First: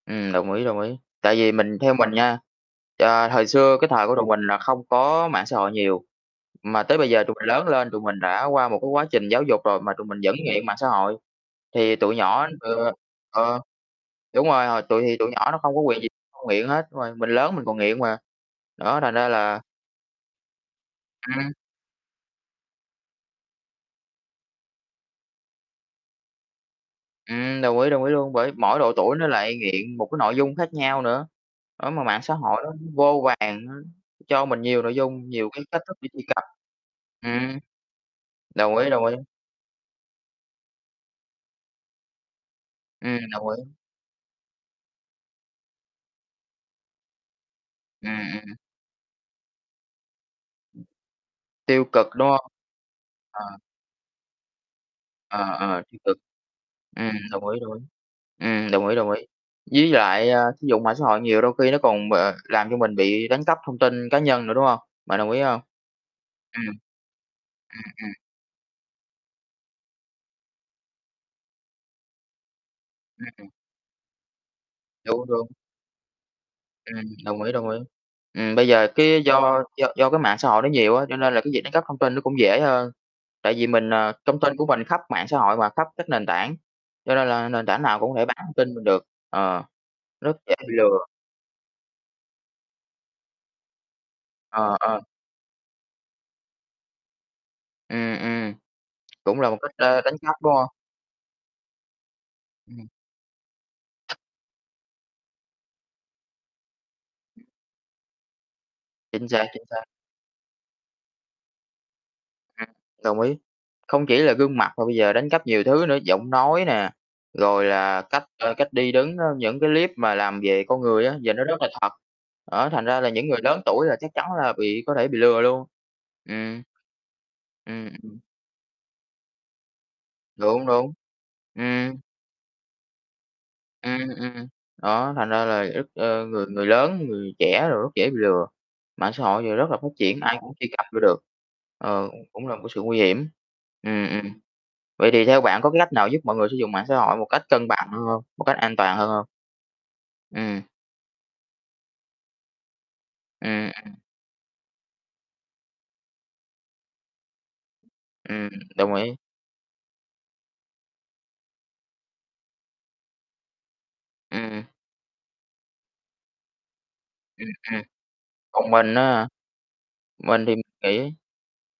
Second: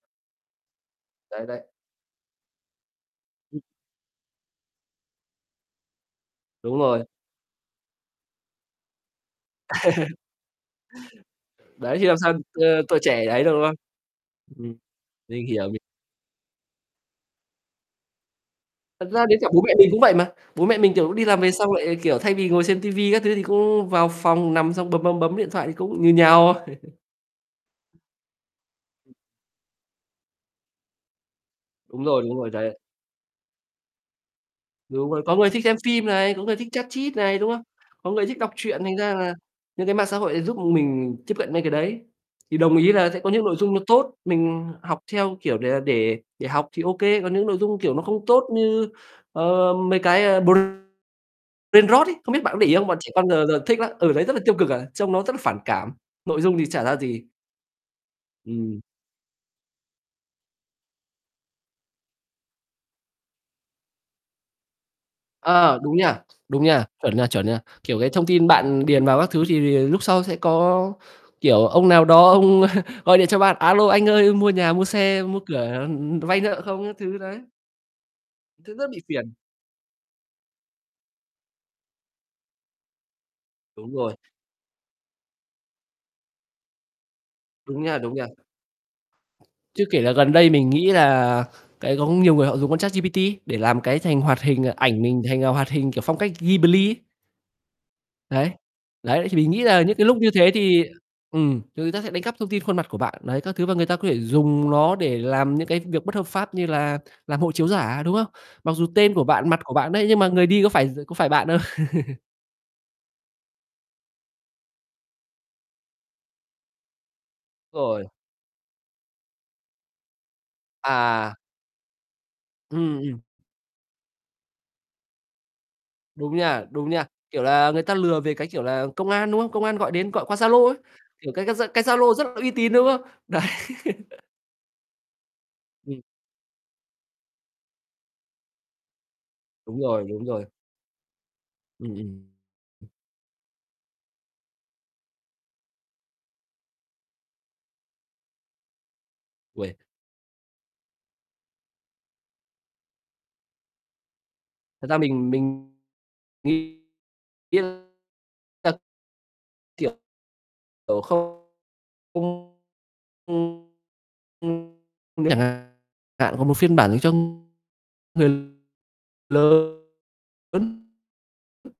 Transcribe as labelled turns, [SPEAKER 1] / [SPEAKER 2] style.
[SPEAKER 1] Ừm, đồng ý, đồng ý. Tại
[SPEAKER 2] Đấy,
[SPEAKER 1] vì
[SPEAKER 2] đấy.
[SPEAKER 1] mình theo mình nha, ờ, thời
[SPEAKER 2] Ừm.
[SPEAKER 1] xưa, cái thời của tụi mình là không có mạng xã hội nhiều.
[SPEAKER 2] Đúng
[SPEAKER 1] Mà tới
[SPEAKER 2] rồi.
[SPEAKER 1] bây giờ tụi mình lớn lên, tụi mình đã qua một cái quá trình giáo dục rồi, mà tụi mình vẫn nghiện mạng xã hội. Thì
[SPEAKER 2] Đấy, thì
[SPEAKER 1] tụi
[SPEAKER 2] làm sao?
[SPEAKER 1] nhỏ
[SPEAKER 2] T
[SPEAKER 1] ừ,
[SPEAKER 2] tuổi trẻ đấy đâu,
[SPEAKER 1] ờ,
[SPEAKER 2] đúng không?
[SPEAKER 1] đúng rồi,
[SPEAKER 2] Ừm,
[SPEAKER 1] họ tụi thì tụi
[SPEAKER 2] mình
[SPEAKER 1] nhỏ nó
[SPEAKER 2] hiểu,
[SPEAKER 1] không có
[SPEAKER 2] mình
[SPEAKER 1] quyền gì không nghiện hết, đúng rồi. Mình lớn mình còn nghiện mà. Đó,
[SPEAKER 2] Thật
[SPEAKER 1] thành
[SPEAKER 2] ra
[SPEAKER 1] ra
[SPEAKER 2] đến cả
[SPEAKER 1] là
[SPEAKER 2] bố mẹ mình cũng vậy mà. Bố mẹ mình kiểu đi làm về
[SPEAKER 1] Ừm.
[SPEAKER 2] xong lại kiểu thay vì ngồi xem Tivi các thứ, thì cũng vào phòng nằm xong bấm, bấm, bấm điện thoại thì cũng như nhau.
[SPEAKER 1] Ừm, đồng ý, đồng ý luôn. Bởi mỗi độ tuổi nó lại nghiện một cái nội dung khác nhau nữa. Đó, mà
[SPEAKER 2] Đúng
[SPEAKER 1] mạng
[SPEAKER 2] rồi,
[SPEAKER 1] xã
[SPEAKER 2] đúng rồi
[SPEAKER 1] hội nó
[SPEAKER 2] đấy.
[SPEAKER 1] vô vàn, nó cho mình nhiều nội
[SPEAKER 2] Đúng rồi.
[SPEAKER 1] dung,
[SPEAKER 2] Có
[SPEAKER 1] nhiều
[SPEAKER 2] người
[SPEAKER 1] cái
[SPEAKER 2] thích xem
[SPEAKER 1] cách thức
[SPEAKER 2] phim
[SPEAKER 1] để truy
[SPEAKER 2] này,
[SPEAKER 1] cập.
[SPEAKER 2] có người thích chat chít này, đúng
[SPEAKER 1] Ừm.
[SPEAKER 2] không? Có người thích đọc
[SPEAKER 1] Đồng
[SPEAKER 2] truyện
[SPEAKER 1] ý,
[SPEAKER 2] thành
[SPEAKER 1] đồng
[SPEAKER 2] ra
[SPEAKER 1] ý.
[SPEAKER 2] là những cái mạng xã hội này giúp mình tiếp cận mấy cái đấy. Thì đồng ý là
[SPEAKER 1] Ừm,
[SPEAKER 2] sẽ có
[SPEAKER 1] đồng
[SPEAKER 2] những nội
[SPEAKER 1] ý.
[SPEAKER 2] dung nó tốt, mình học theo, kiểu, để là để để học thì ô kê, còn những nội dung kiểu nó
[SPEAKER 1] Ừm,
[SPEAKER 2] không tốt
[SPEAKER 1] ừm.
[SPEAKER 2] như, ờ, mấy cái, ờ,
[SPEAKER 1] Tiêu cực,
[SPEAKER 2] Brainrot ấy,
[SPEAKER 1] đúng
[SPEAKER 2] không biết
[SPEAKER 1] hông?
[SPEAKER 2] bạn có để ý không? Bọn trẻ con
[SPEAKER 1] Ờ.
[SPEAKER 2] giờ giờ thích lắm. Ừ, đấy rất là tiêu cực, à, trông nó rất là
[SPEAKER 1] Ờ,
[SPEAKER 2] phản
[SPEAKER 1] ờ,
[SPEAKER 2] cảm,
[SPEAKER 1] tiêu cực.
[SPEAKER 2] nội dung thì chả ra
[SPEAKER 1] Ừm,
[SPEAKER 2] gì.
[SPEAKER 1] đồng ý, đồng ý. Ừm,
[SPEAKER 2] Ừm.
[SPEAKER 1] đồng ý, đồng ý. Với lại, a, sử dụng mạng xã hội nhiều đôi khi nó còn b làm cho mình bị đánh cắp thông tin cá nhân nữa, đúng hông? Bạn đồng ý hông?
[SPEAKER 2] Ờ, đúng nha, đúng
[SPEAKER 1] Ừm. Ừm,
[SPEAKER 2] nha, chuẩn nha, chuẩn nha. Kiểu cái
[SPEAKER 1] ừm.
[SPEAKER 2] thông tin bạn điền vào các thứ thì thì lúc sau sẽ có, kiểu, ông nào đó ông gọi
[SPEAKER 1] Ừm,
[SPEAKER 2] điện cho
[SPEAKER 1] ừm.
[SPEAKER 2] bạn: "A lô, anh ơi mua nhà, mua xe,
[SPEAKER 1] Đúng,
[SPEAKER 2] mua
[SPEAKER 1] đúng.
[SPEAKER 2] cửa, ừm, vay nợ không?" Các
[SPEAKER 1] Ừm,
[SPEAKER 2] thứ đấy.
[SPEAKER 1] đồng ý, đồng ý. Ừm, bây
[SPEAKER 2] Tự
[SPEAKER 1] giờ
[SPEAKER 2] dưng bị
[SPEAKER 1] cái
[SPEAKER 2] phiền.
[SPEAKER 1] do do do cái mạng xã hội nó nhiều á, cho nên là cái việc đánh cắp thông tin nó cũng dễ hơn. Tại vì mình,
[SPEAKER 2] Đúng
[SPEAKER 1] à
[SPEAKER 2] rồi.
[SPEAKER 1] thông tin của mình khắp mạng xã hội mà, khắp các nền tảng. Cho nên là nền tảng
[SPEAKER 2] Đúng nha,
[SPEAKER 1] nào cũng
[SPEAKER 2] đúng
[SPEAKER 1] có thể
[SPEAKER 2] nha.
[SPEAKER 1] bán thông tin mình được. Ờ,
[SPEAKER 2] Chưa kể là gần
[SPEAKER 1] rất
[SPEAKER 2] đây
[SPEAKER 1] dễ
[SPEAKER 2] mình
[SPEAKER 1] bị
[SPEAKER 2] nghĩ
[SPEAKER 1] lừa.
[SPEAKER 2] là, cái, có nhiều người họ dùng con ChatGPT để làm cái thành hoạt hình, ờ,
[SPEAKER 1] Ờ,
[SPEAKER 2] ảnh
[SPEAKER 1] ờ.
[SPEAKER 2] mình thành, ờ, hoạt hình kiểu phong cách Ghibli ấy.
[SPEAKER 1] Ừm,
[SPEAKER 2] Đấy,
[SPEAKER 1] ừm,
[SPEAKER 2] đấy. Thì
[SPEAKER 1] cũng là
[SPEAKER 2] mình
[SPEAKER 1] một
[SPEAKER 2] nghĩ
[SPEAKER 1] cách,
[SPEAKER 2] là những
[SPEAKER 1] a,
[SPEAKER 2] cái
[SPEAKER 1] đánh
[SPEAKER 2] lúc như
[SPEAKER 1] cắp,
[SPEAKER 2] thế
[SPEAKER 1] đúng hông?
[SPEAKER 2] thì, ừm, thì người ta sẽ đánh cắp thông tin khuôn
[SPEAKER 1] Ừm.
[SPEAKER 2] mặt của bạn, đấy, các thứ. Và người ta có thể dùng nó để làm những cái việc bất hợp pháp như là làm hộ chiếu giả, đúng không? Mặc dù tên của
[SPEAKER 1] Chính xác,
[SPEAKER 2] bạn, mặt
[SPEAKER 1] chính
[SPEAKER 2] của
[SPEAKER 1] xác.
[SPEAKER 2] bạn đấy, nhưng mà người đi có phải d có phải bạn hông?
[SPEAKER 1] Ừm, đồng ý. Không chỉ là gương mặt mà bây giờ đánh cắp nhiều thứ nữa, giọng nói nè, rồi là
[SPEAKER 2] Rồi.
[SPEAKER 1] cách, a, cách đi đứng nó những cái clip mà làm về con người á, giờ
[SPEAKER 2] À.
[SPEAKER 1] nó rất là thật. Đó, thành
[SPEAKER 2] Ừm,
[SPEAKER 1] ra là
[SPEAKER 2] ừm.
[SPEAKER 1] những người lớn tuổi là chắc chắn là bị có thể bị lừa luôn.
[SPEAKER 2] Đúng
[SPEAKER 1] Ừm.
[SPEAKER 2] nha, đúng nha. Kiểu là, người
[SPEAKER 1] Ừm,
[SPEAKER 2] ta lừa
[SPEAKER 1] ừm.
[SPEAKER 2] về cái kiểu là công an, đúng không? Công an gọi đến, gọi qua
[SPEAKER 1] Đúng,
[SPEAKER 2] Zalo ấy,
[SPEAKER 1] đúng.
[SPEAKER 2] kiểu, cái cái Z cái
[SPEAKER 1] Ừm.
[SPEAKER 2] Zalo rất là uy tín, đúng không? Đấy.
[SPEAKER 1] Ừm, ừm. Đó, thành ra là rất,
[SPEAKER 2] Ừm.
[SPEAKER 1] ờ, người người lớn, người trẻ đồ rất dễ bị lừa. Mạng xã hội thì rất là
[SPEAKER 2] Đúng
[SPEAKER 1] phát
[SPEAKER 2] rồi,
[SPEAKER 1] triển,
[SPEAKER 2] đúng
[SPEAKER 1] ai
[SPEAKER 2] rồi.
[SPEAKER 1] cũng truy cập vô được.
[SPEAKER 2] Ừm,
[SPEAKER 1] Ờ,
[SPEAKER 2] ừm.
[SPEAKER 1] cũng là một cái sự nguy hiểm. Ừm, ừm. Vậy thì theo bạn có cái lách nào giúp mọi người sử dụng mạng xã hội một cách cân bằng hơn hông? Một cách an toàn hơn hông?
[SPEAKER 2] Uầy!
[SPEAKER 1] Ừm. Ừm, ừm.
[SPEAKER 2] Thật ra mình mình nghĩ
[SPEAKER 1] Ừm,
[SPEAKER 2] [unintelligible] thật,
[SPEAKER 1] đồng ý.
[SPEAKER 2] kiểu, kiểu không không không
[SPEAKER 1] Ừm.
[SPEAKER 2] không không chẳng hạn hạn còn một phiên bản thì cho
[SPEAKER 1] Ừm, ừm.
[SPEAKER 2] người
[SPEAKER 1] Còn mình á hả?
[SPEAKER 2] lớn
[SPEAKER 1] Mình thì mình
[SPEAKER 2] lớn.
[SPEAKER 1] nghĩ